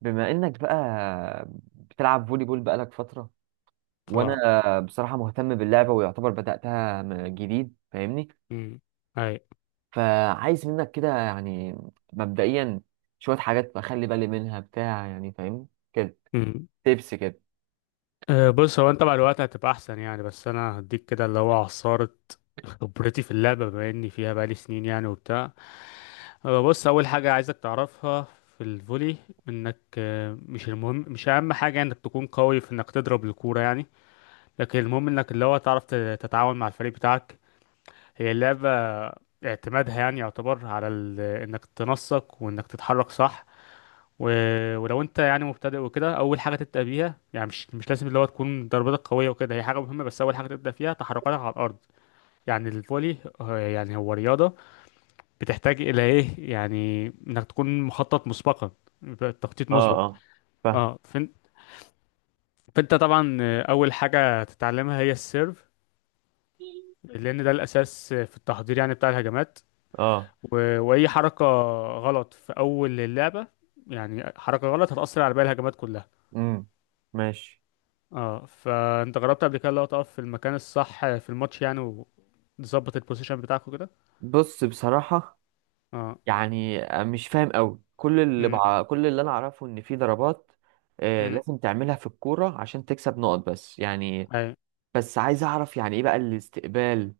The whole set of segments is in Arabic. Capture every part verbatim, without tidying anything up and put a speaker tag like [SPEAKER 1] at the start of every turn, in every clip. [SPEAKER 1] بما انك بقى بتلعب فولي بول بقالك فترة،
[SPEAKER 2] اه،
[SPEAKER 1] وانا بصراحة مهتم باللعبة ويعتبر بدأتها م- جديد. فاهمني؟
[SPEAKER 2] امم، اي،
[SPEAKER 1] فعايز منك كده، يعني مبدئيا، شوية حاجات بخلي بالي منها بتاع، يعني فاهم كده.
[SPEAKER 2] امم.
[SPEAKER 1] تبس كده.
[SPEAKER 2] آه، بص، هو انت مع الوقت هتبقى احسن يعني، بس انا هديك كده اللي هو عصارة خبرتي في اللعبة، بما اني فيها بقالي سنين يعني وبتاع. آه، بص، اول حاجة عايزك تعرفها في الفولي، انك آه، مش المهم مش اهم حاجة انك تكون قوي في انك تضرب الكورة يعني، لكن المهم انك اللي هو تعرف ت- تتعاون مع الفريق بتاعك. هي اللعبة اعتمادها يعني يعتبر على ال... انك تنسق وانك تتحرك صح. و... ولو انت يعني مبتدئ وكده، اول حاجه تبدا بيها، يعني مش مش لازم اللي هو تكون ضربتك قويه وكده، هي حاجه مهمه، بس اول حاجه تبدا فيها تحركاتك على الارض. يعني الفولي، آه، يعني هو رياضه بتحتاج الى ايه يعني انك تكون مخطط مسبقا، يبقى تخطيط
[SPEAKER 1] اه،
[SPEAKER 2] مسبق.
[SPEAKER 1] اه، فاهم،
[SPEAKER 2] اه فن... فانت طبعا آه، اول حاجه تتعلمها هي السيرف، لان ده الاساس في التحضير يعني بتاع الهجمات.
[SPEAKER 1] اه،
[SPEAKER 2] و... واي حركه غلط في اول اللعبه، يعني حركه غلط هتاثر على باقي الهجمات كلها.
[SPEAKER 1] امم، ماشي.
[SPEAKER 2] اه فانت جربت قبل كده اللي هو تقف في المكان الصح في الماتش يعني، وتظبط البوزيشن بتاعك وكده؟
[SPEAKER 1] بص، بصراحة
[SPEAKER 2] اه،
[SPEAKER 1] يعني مش فاهم قوي. كل اللي
[SPEAKER 2] امم،
[SPEAKER 1] بع... كل اللي انا اعرفه ان في ضربات آه،
[SPEAKER 2] امم،
[SPEAKER 1] لازم تعملها في الكورة عشان تكسب نقط، بس يعني
[SPEAKER 2] اي،
[SPEAKER 1] بس عايز اعرف يعني ايه بقى الاستقبال؟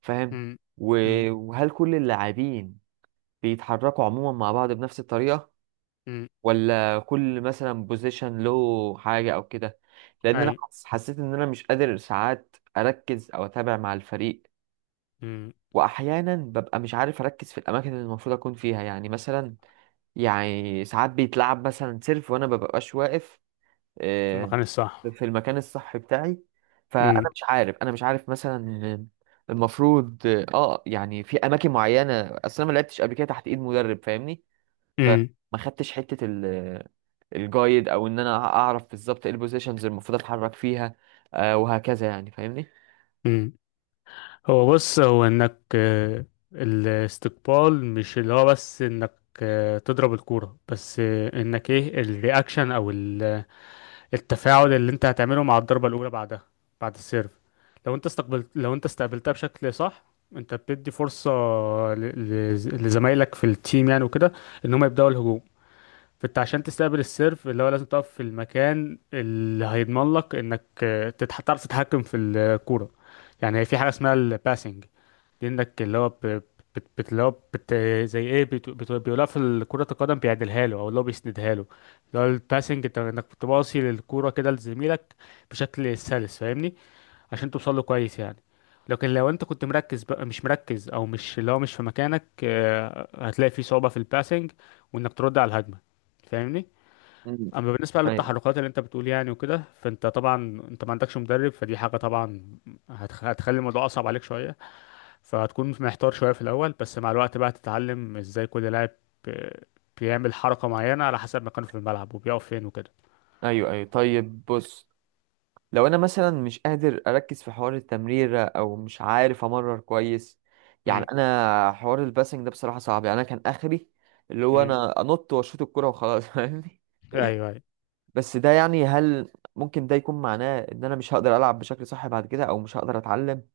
[SPEAKER 1] فاهم.
[SPEAKER 2] امم،
[SPEAKER 1] و...
[SPEAKER 2] امم،
[SPEAKER 1] وهل كل اللاعبين بيتحركوا عموما مع بعض بنفس الطريقة،
[SPEAKER 2] امم،
[SPEAKER 1] ولا كل مثلا بوزيشن له حاجة او كده؟ لان انا
[SPEAKER 2] اي،
[SPEAKER 1] حس- حسيت ان انا مش قادر ساعات اركز او اتابع مع الفريق.
[SPEAKER 2] امم.
[SPEAKER 1] واحيانا ببقى مش عارف اركز في الاماكن اللي المفروض اكون فيها، يعني مثلا يعني ساعات بيتلعب مثلا سيرف وانا مببقاش واقف
[SPEAKER 2] في
[SPEAKER 1] آه،
[SPEAKER 2] المكان الصح.
[SPEAKER 1] في المكان الصح بتاعي. فانا
[SPEAKER 2] امم،
[SPEAKER 1] مش عارف، انا مش عارف مثلا المفروض اه آه، يعني في اماكن معينه. اصل انا ما لعبتش قبل كده تحت ايد مدرب فاهمني. فما
[SPEAKER 2] امم،
[SPEAKER 1] خدتش حته ال- الجايد، او ان انا اعرف بالظبط ايه البوزيشنز المفروض اتحرك فيها آه، وهكذا، يعني فاهمني.
[SPEAKER 2] امم. هو بص، هو انك آه، الاستقبال مش اللي هو بس انك آه، تضرب الكورة بس، آه، انك ايه الرياكشن او التفاعل اللي انت هتعمله مع الضربة الأولى بعدها، بعد السيرف. لو انت استقبلت لو انت استقبلتها بشكل صح، انت بتدي فرصة ل... ل... لزمايلك في التيم يعني وكده، ان هم يبدأوا الهجوم. فانت عشان تستقبل السيرف، اللي هو لازم تقف في المكان اللي هيضمن لك انك آه، تتح... تعرف تتحكم في الكورة. يعني في حاجة اسمها الباسنج، كأنك اللي هو ب- بت بت- اللي هو بت زي ايه بت بت بيقولها في كرة القدم، بيعدلها له او اللي هو بيسندها له. اللي هو الباسنج، انت انك بتباصي للكرة كده لزميلك بشكل سلس، فاهمني؟ عشان توصل له كويس يعني. لكن لو انت كنت مركز بقى، مش مركز او مش اللي هو مش في مكانك، آه، هتلاقي في صعوبة في الباسنج، وانك ترد على الهجمة، فاهمني؟
[SPEAKER 1] مم.
[SPEAKER 2] اما بالنسبة
[SPEAKER 1] ايوه،
[SPEAKER 2] للتحركات اللي انت بتقول يعني وكده، فانت طبعا انت ما عندكش مدرب، فدي حاجة طبعا هتخ- هتخلي الموضوع اصعب عليك شوية، فهتكون محتار شوية في الأول، بس مع الوقت بقى تتعلم ازاي كل لاعب آه، بيعمل حركة معينة على حسب مكانه في الملعب وبيقف فين وكده.
[SPEAKER 1] ايوه، ايوه، طيب، بص. لو انا مثلا مش قادر اركز في حوار التمريرة او مش عارف امرر كويس، يعني
[SPEAKER 2] امم،
[SPEAKER 1] انا حوار الباسنج ده بصراحة صعب. يعني انا كان اخري اللي هو
[SPEAKER 2] امم،
[SPEAKER 1] انا انط واشوط الكرة وخلاص فاهمني.
[SPEAKER 2] ايوه، ايوه،
[SPEAKER 1] بس ده يعني هل ممكن ده يكون معناه ان انا مش هقدر العب بشكل صح بعد كده، او مش هقدر اتعلم؟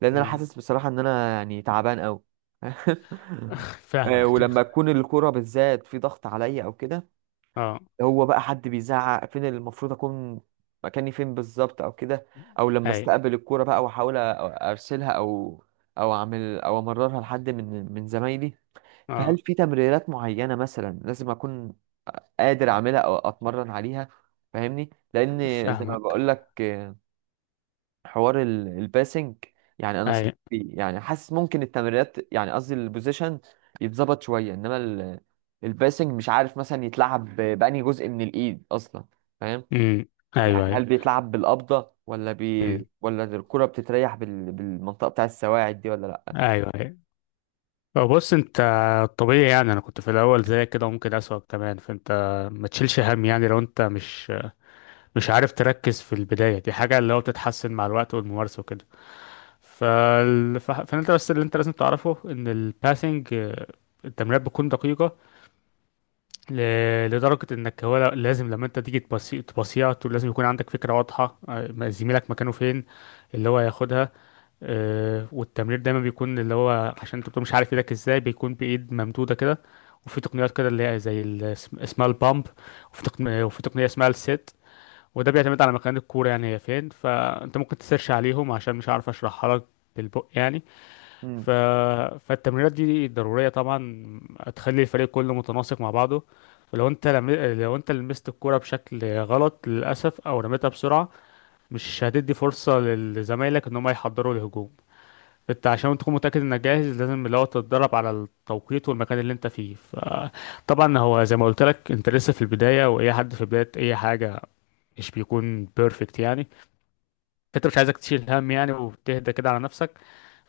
[SPEAKER 1] لان انا
[SPEAKER 2] امم،
[SPEAKER 1] حاسس بصراحة ان انا يعني تعبان قوي آه،
[SPEAKER 2] فاهمك،
[SPEAKER 1] ولما تكون الكرة بالذات في ضغط عليا او كده،
[SPEAKER 2] اه،
[SPEAKER 1] هو بقى حد بيزعق فين اللي المفروض اكون مكاني فين بالظبط او كده، او لما
[SPEAKER 2] اي،
[SPEAKER 1] استقبل الكوره بقى واحاول أ- ارسلها او او اعمل، او امررها لحد من من زمايلي. فهل
[SPEAKER 2] اه،
[SPEAKER 1] في تمريرات معينه مثلا لازم اكون قادر اعملها او اتمرن عليها؟ فاهمني، لان زي ما
[SPEAKER 2] فاهمك،
[SPEAKER 1] بقول لك حوار ال- الباسنج، يعني انا
[SPEAKER 2] اي،
[SPEAKER 1] صراحة بي- يعني حاسس ممكن التمريرات، يعني قصدي البوزيشن يتظبط شويه، انما ال- الباسنج مش عارف مثلا يتلعب ب- بأنهي جزء من الايد اصلا، فاهم؟
[SPEAKER 2] امم، ايوه،
[SPEAKER 1] يعني
[SPEAKER 2] ايوه،
[SPEAKER 1] هل بيتلعب بالقبضه ولا بي،
[SPEAKER 2] امم،
[SPEAKER 1] ولا الكره بتتريح بال... بالمنطقه بتاع السواعد دي، ولا لا؟
[SPEAKER 2] ايوه، ايوه. بص انت، طبيعي يعني، انا كنت في الاول زي كده، ممكن اسوأ كمان، فانت ما تشيلش هم يعني. لو انت مش مش عارف تركز في البداية، دي حاجة اللي هو بتتحسن مع الوقت والممارسة وكده. فال... ف- فانت بس اللي انت لازم تعرفه ان الباسنج، التمريرات بتكون دقيقة ل... لدرجة انك هو ل- لازم لما انت تيجي تبصي تبصيها، تو- لازم يكون عندك فكرة واضحة، آه، ما- زميلك مكانه فين، اللي هو هياخدها. آه، والتمرير دايما بيكون اللي هو عشان انت بتكون مش عارف ايدك ازاي، بيكون بإيد ممدودة كده. وفي تقنيات كده اللي هي زي ال- اسم- اسمها البامب، وفي تقنية وفي تقنية اسمها السيت. وده بيعتمد على مكان الكورة يعني هي فين، فانت ممكن تسيرش عليهم عشان مش عارف اشرحها لك بالبق يعني.
[SPEAKER 1] امم.
[SPEAKER 2] ف... فالتمرينات دي ضرورية طبعا، هتخلي الفريق كله متناسق مع بعضه. ولو انت لم... لو انت لمست الكرة بشكل غلط للأسف، أو رميتها بسرعة، مش هتدي فرصة لزمايلك إن هم يحضروا الهجوم. انت عشان تكون متأكد انك جاهز، لازم اللي هو تتدرب على التوقيت والمكان اللي انت فيه. فطبعا هو زي ما قلت لك، انت لسه في البداية، وأي حد في بداية أي حاجة مش بيكون بيرفكت يعني، فانت مش عايزك تشيل هم يعني، وتهدى كده على نفسك،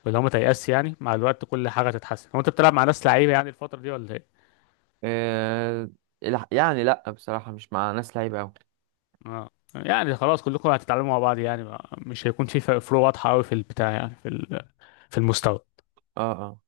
[SPEAKER 2] واللي هو ما تيأس يعني، مع الوقت كل حاجه هتتحسن. هو انت بتلعب مع ناس لعيبه يعني الفتره دي ولا ايه؟
[SPEAKER 1] آه... الح- يعني لا بصراحه مش مع ناس لعيبه قوي.
[SPEAKER 2] اه، يعني خلاص كلكم هتتعلموا مع بعض يعني، ما- مش هيكون في فرق- فروق واضحه قوي في البتاع يعني، في ال- في المستوى.
[SPEAKER 1] اه، اه،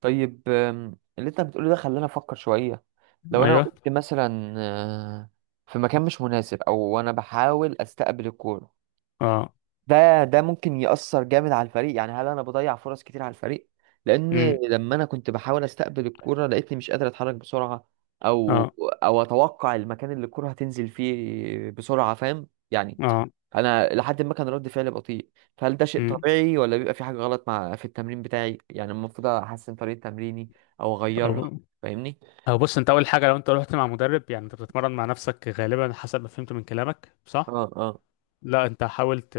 [SPEAKER 1] طيب. آم، اللي انت بتقوله ده خلاني افكر شويه. لو انا
[SPEAKER 2] ايوه،
[SPEAKER 1] وقفت مثلا آه، في مكان مش مناسب، او انا بحاول استقبل الكوره،
[SPEAKER 2] اه،
[SPEAKER 1] ده ده ممكن يأثر جامد على الفريق. يعني هل انا بضيع فرص كتير على الفريق؟ لان
[SPEAKER 2] امم،
[SPEAKER 1] لما انا كنت بحاول استقبل الكوره لقيتني مش قادر اتحرك بسرعه، او
[SPEAKER 2] اه،
[SPEAKER 1] او اتوقع المكان اللي الكوره هتنزل فيه بسرعه، فاهم يعني.
[SPEAKER 2] اه،
[SPEAKER 1] انا لحد ما كان رد فعلي بطيء. فهل ده شيء
[SPEAKER 2] امم.
[SPEAKER 1] طبيعي ولا بيبقى في حاجه غلط مع في التمرين بتاعي؟ يعني المفروض احسن طريقه تمريني او اغيرها؟
[SPEAKER 2] أو
[SPEAKER 1] فاهمني.
[SPEAKER 2] أو بص، انت اول حاجه، لو انت رحت مع مدرب، يعني انت بتتمرن مع نفسك غالبا حسب ما فهمت من كلامك، صح؟
[SPEAKER 1] اه، اه،
[SPEAKER 2] لا، انت حاولت،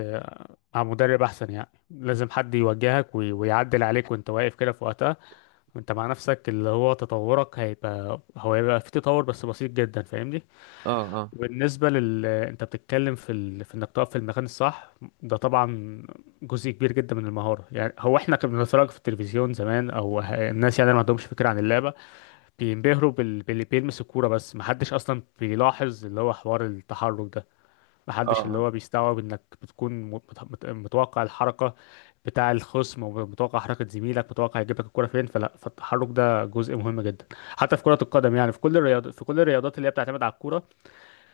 [SPEAKER 2] مع مدرب احسن يعني، لازم حد يوجهك وي- ويعدل عليك وانت واقف كده في وقتها. انت مع نفسك اللي هو تطورك هيبقى، هو هيبقى في تطور بس بسيط جدا، فاهمني؟
[SPEAKER 1] اه، اه،
[SPEAKER 2] وبالنسبه لل انت بتتكلم في ال... في انك تقف في المكان الصح، ده طبعا جزء كبير جدا من المهاره يعني. هو احنا كنا بنتفرج في التلفزيون زمان، او ه- الناس يعني ما عندهمش فكره عن اللعبه، بينبهروا بال... باللي بيلمس الكوره بس، ما حدش اصلا بيلاحظ اللي هو حوار التحرك ده، محدش اللي
[SPEAKER 1] اه،
[SPEAKER 2] هو بيستوعب انك بتكون مت- مت- متوقع الحركة بتاع الخصم، ومتوقع حركة زميلك، متوقع يجيب لك الكرة فين. فلا، فالتحرك ده جزء مهم جدا، حتى في كرة القدم يعني، في كل الرياض في كل الرياضات اللي هي بتعتمد على الكرة.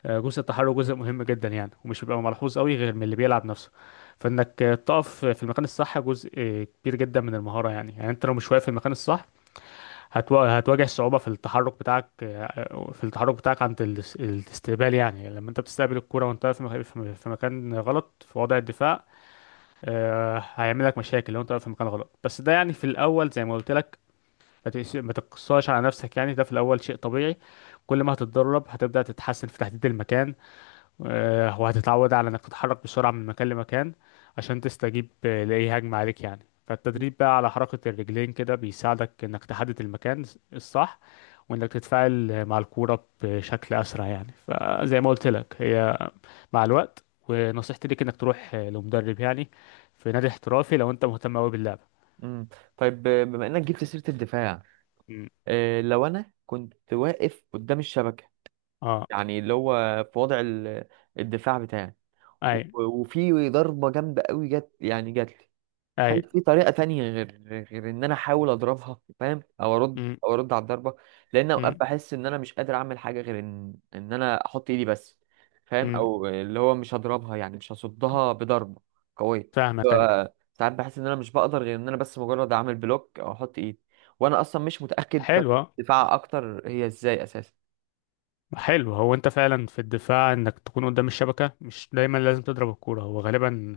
[SPEAKER 2] آه، جزء التحرك جزء مهم جدا يعني، ومش بيبقى ملحوظ قوي غير من اللي بيلعب نفسه. فانك آه، تقف في المكان الصح، جزء آه، كبير جدا من المهارة يعني. يعني انت لو مش واقف في المكان الصح، هتوا- هتواجه صعوبة في التحرك بتاعك في التحرك بتاعك عند الاس- الاستقبال يعني. لما انت بتستقبل الكرة وانت في مك- في في مكان غلط، في وضع الدفاع، آه، هيعمل لك مشاكل لو انت في مكان غلط. بس ده يعني في الأول، زي ما قلت لك، ما تقس- ما تقصاش على نفسك يعني، ده في الأول شيء طبيعي. كل ما هتتدرب هتبدأ تتحسن في تحديد المكان، آه، وهتتعود على انك تتحرك بسرعة من مكان لمكان عشان تستجيب آه، لأي هجمة عليك يعني. فالتدريب بقى على حركة الرجلين كده، بيساعدك انك تحدد المكان الصح، وانك تتفاعل آه، مع الكورة بشكل أسرع يعني. فزي ما قلت لك، هي مع الوقت، ونصيحتي ليك انك تروح آه، لمدرب يعني، في نادي احترافي لو انت مهتم قوي باللعبة.
[SPEAKER 1] امم، طيب. آه، بما انك جبت سيرة الدفاع،
[SPEAKER 2] مم،
[SPEAKER 1] آه، لو انا كنت واقف قدام الشبكة،
[SPEAKER 2] اه،
[SPEAKER 1] يعني اللي هو في وضع ال- الدفاع بتاعي، و-
[SPEAKER 2] اي،
[SPEAKER 1] وفي ضربة جامدة قوي جت، يعني جت لي،
[SPEAKER 2] اي،
[SPEAKER 1] هل في طريقة تانية غير غير إن أنا أحاول أضربها، فاهم؟ أو أرد،
[SPEAKER 2] مم،
[SPEAKER 1] أو أرد على الضربة؟ لأن أوقات
[SPEAKER 2] مم،
[SPEAKER 1] بحس إن أنا مش قادر أعمل حاجة غير إن إن أنا أحط إيدي بس، فاهم؟
[SPEAKER 2] مم،
[SPEAKER 1] أو اللي هو مش هضربها يعني مش هصدها بضربة قوية.
[SPEAKER 2] فاهمك، اي.
[SPEAKER 1] ف- ساعات بحس إن أنا مش بقدر غير إن أنا بس مجرد أعمل بلوك أو أحط إيدي. وأنا أصلا مش متأكد طب
[SPEAKER 2] حلوة
[SPEAKER 1] دفاع أكتر هي إزاي أساسا؟
[SPEAKER 2] حلو، هو انت فعلا في الدفاع انك تكون قدام الشبكة، مش دايما لازم تضرب الكورة. هو غالبا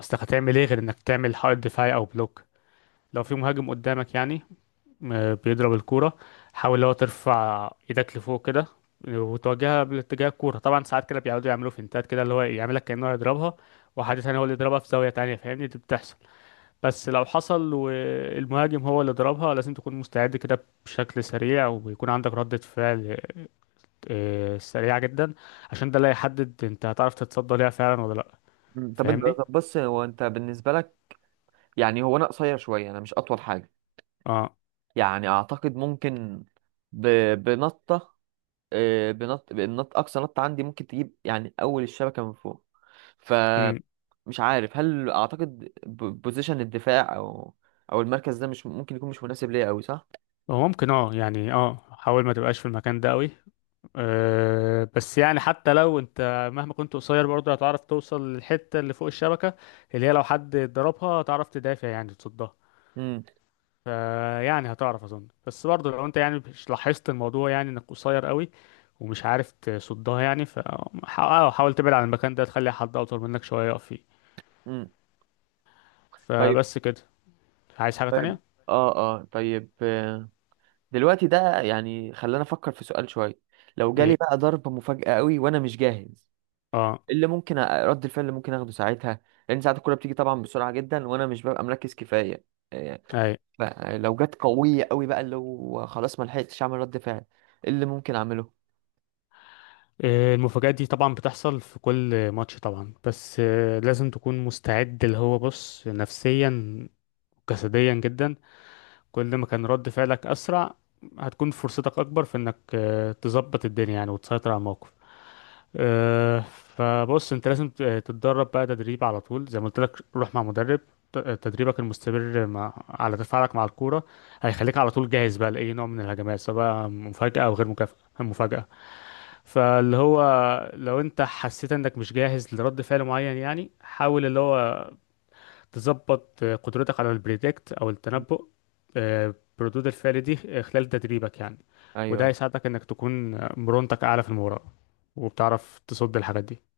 [SPEAKER 2] اصلك هتعمل ايه غير انك تعمل حائط دفاعي او بلوك، لو في مهاجم قدامك يعني م- بيضرب الكورة. حاول لو ترفع ايدك لفوق كده، وتواجهها باتجاه الكورة. طبعا ساعات كده بيقعدوا يعملوا فينتات كده، اللي هو يعملك كأنه هيضربها، وحد تاني هو اللي يضربها في زاوية تانية، فاهمني؟ دي بتحصل. بس لو حصل والمهاجم هو اللي ضربها، لازم تكون مستعد كده بشكل سريع، ويكون عندك ردة فعل آه، سريعة جدا، عشان ده اللي هيحدد انت هتعرف تتصدى ليها فعلا ولا لأ،
[SPEAKER 1] مم، طب أنت،
[SPEAKER 2] فاهمني؟
[SPEAKER 1] طب بص هو أنت بالنسبة لك، يعني هو أنا قصير شوية، أنا مش أطول حاجة.
[SPEAKER 2] اه،
[SPEAKER 1] يعني أعتقد ممكن ب... بنطة، آه، بنط بالنط اقصى نط عندي ممكن تجيب يعني اول الشبكه من فوق.
[SPEAKER 2] امم.
[SPEAKER 1] فمش عارف هل اعتقد ب- بوزيشن الدفاع او او المركز ده مش ممكن يكون مش مناسب ليا قوي، صح؟
[SPEAKER 2] هو ممكن، اه يعني، اه حاول ما تبقاش في المكان ده قوي. أه، بس يعني حتى لو انت مهما كنت قصير، برضه هتعرف توصل للحتة اللي فوق الشبكة اللي هي لو حد ضربها هتعرف تدافع يعني تصدها.
[SPEAKER 1] امم،
[SPEAKER 2] فيعني هتعرف اظن، بس برضه لو انت يعني مش لاحظت الموضوع يعني انك قصير قوي ومش عارف تصدها يعني، فحاول تبعد عن المكان ده، تخلي حد اطول منك شوية يقف فيه.
[SPEAKER 1] امم، طيب،
[SPEAKER 2] فبس كده، عايز حاجة
[SPEAKER 1] طيب.
[SPEAKER 2] تانية؟
[SPEAKER 1] اه، اه، طيب. آه، دلوقتي ده يعني خلاني افكر في سؤال شويه. لو جالي
[SPEAKER 2] ايه،
[SPEAKER 1] بقى ضربه مفاجاه قوي وانا مش جاهز،
[SPEAKER 2] اه،
[SPEAKER 1] إيه اللي ممكن أ- رد الفعل اللي ممكن اخده ساعتها؟ لان ساعات الكوره بتيجي طبعا بسرعه جدا وانا مش ببقى مركز كفايه. آه،
[SPEAKER 2] اي.
[SPEAKER 1] بقى لو جت قوية قوي بقى اللي هو خلاص ما لحقتش اعمل رد فعل، إيه اللي ممكن اعمله؟
[SPEAKER 2] إيه المفاجآت دي طبعا بتحصل في كل ماتش طبعا، بس آه، لازم تكون مستعد اللي هو، بص نفسيا وجسديا جدا. كل ما كان رد فعلك أسرع، هتكون فرصتك أكبر في إنك آه، تظبط الدنيا يعني، وتسيطر على الموقف. آه، فبص، أنت لازم ت- تتدرب بقى تدريب على طول، زي ما قلت لك روح مع مدرب. ت- تدريبك المستمر مع على تفاعلك مع الكورة هيخليك على طول جاهز بقى لأي نوع من الهجمات، سواء مفاجأة أو غير مكافأة، مفاجأة. فاللي هو لو انت حسيت انك مش جاهز لرد فعل معين يعني، حاول اللي هو تظبط قدرتك على البريدكت او التنبؤ آه، بردود الفعل دي، آه، خلال تدريبك يعني، وده
[SPEAKER 1] ايوه
[SPEAKER 2] هيساعدك انك تكون مرونتك اعلى في المباراة، وبتعرف تصد الحاجات دي.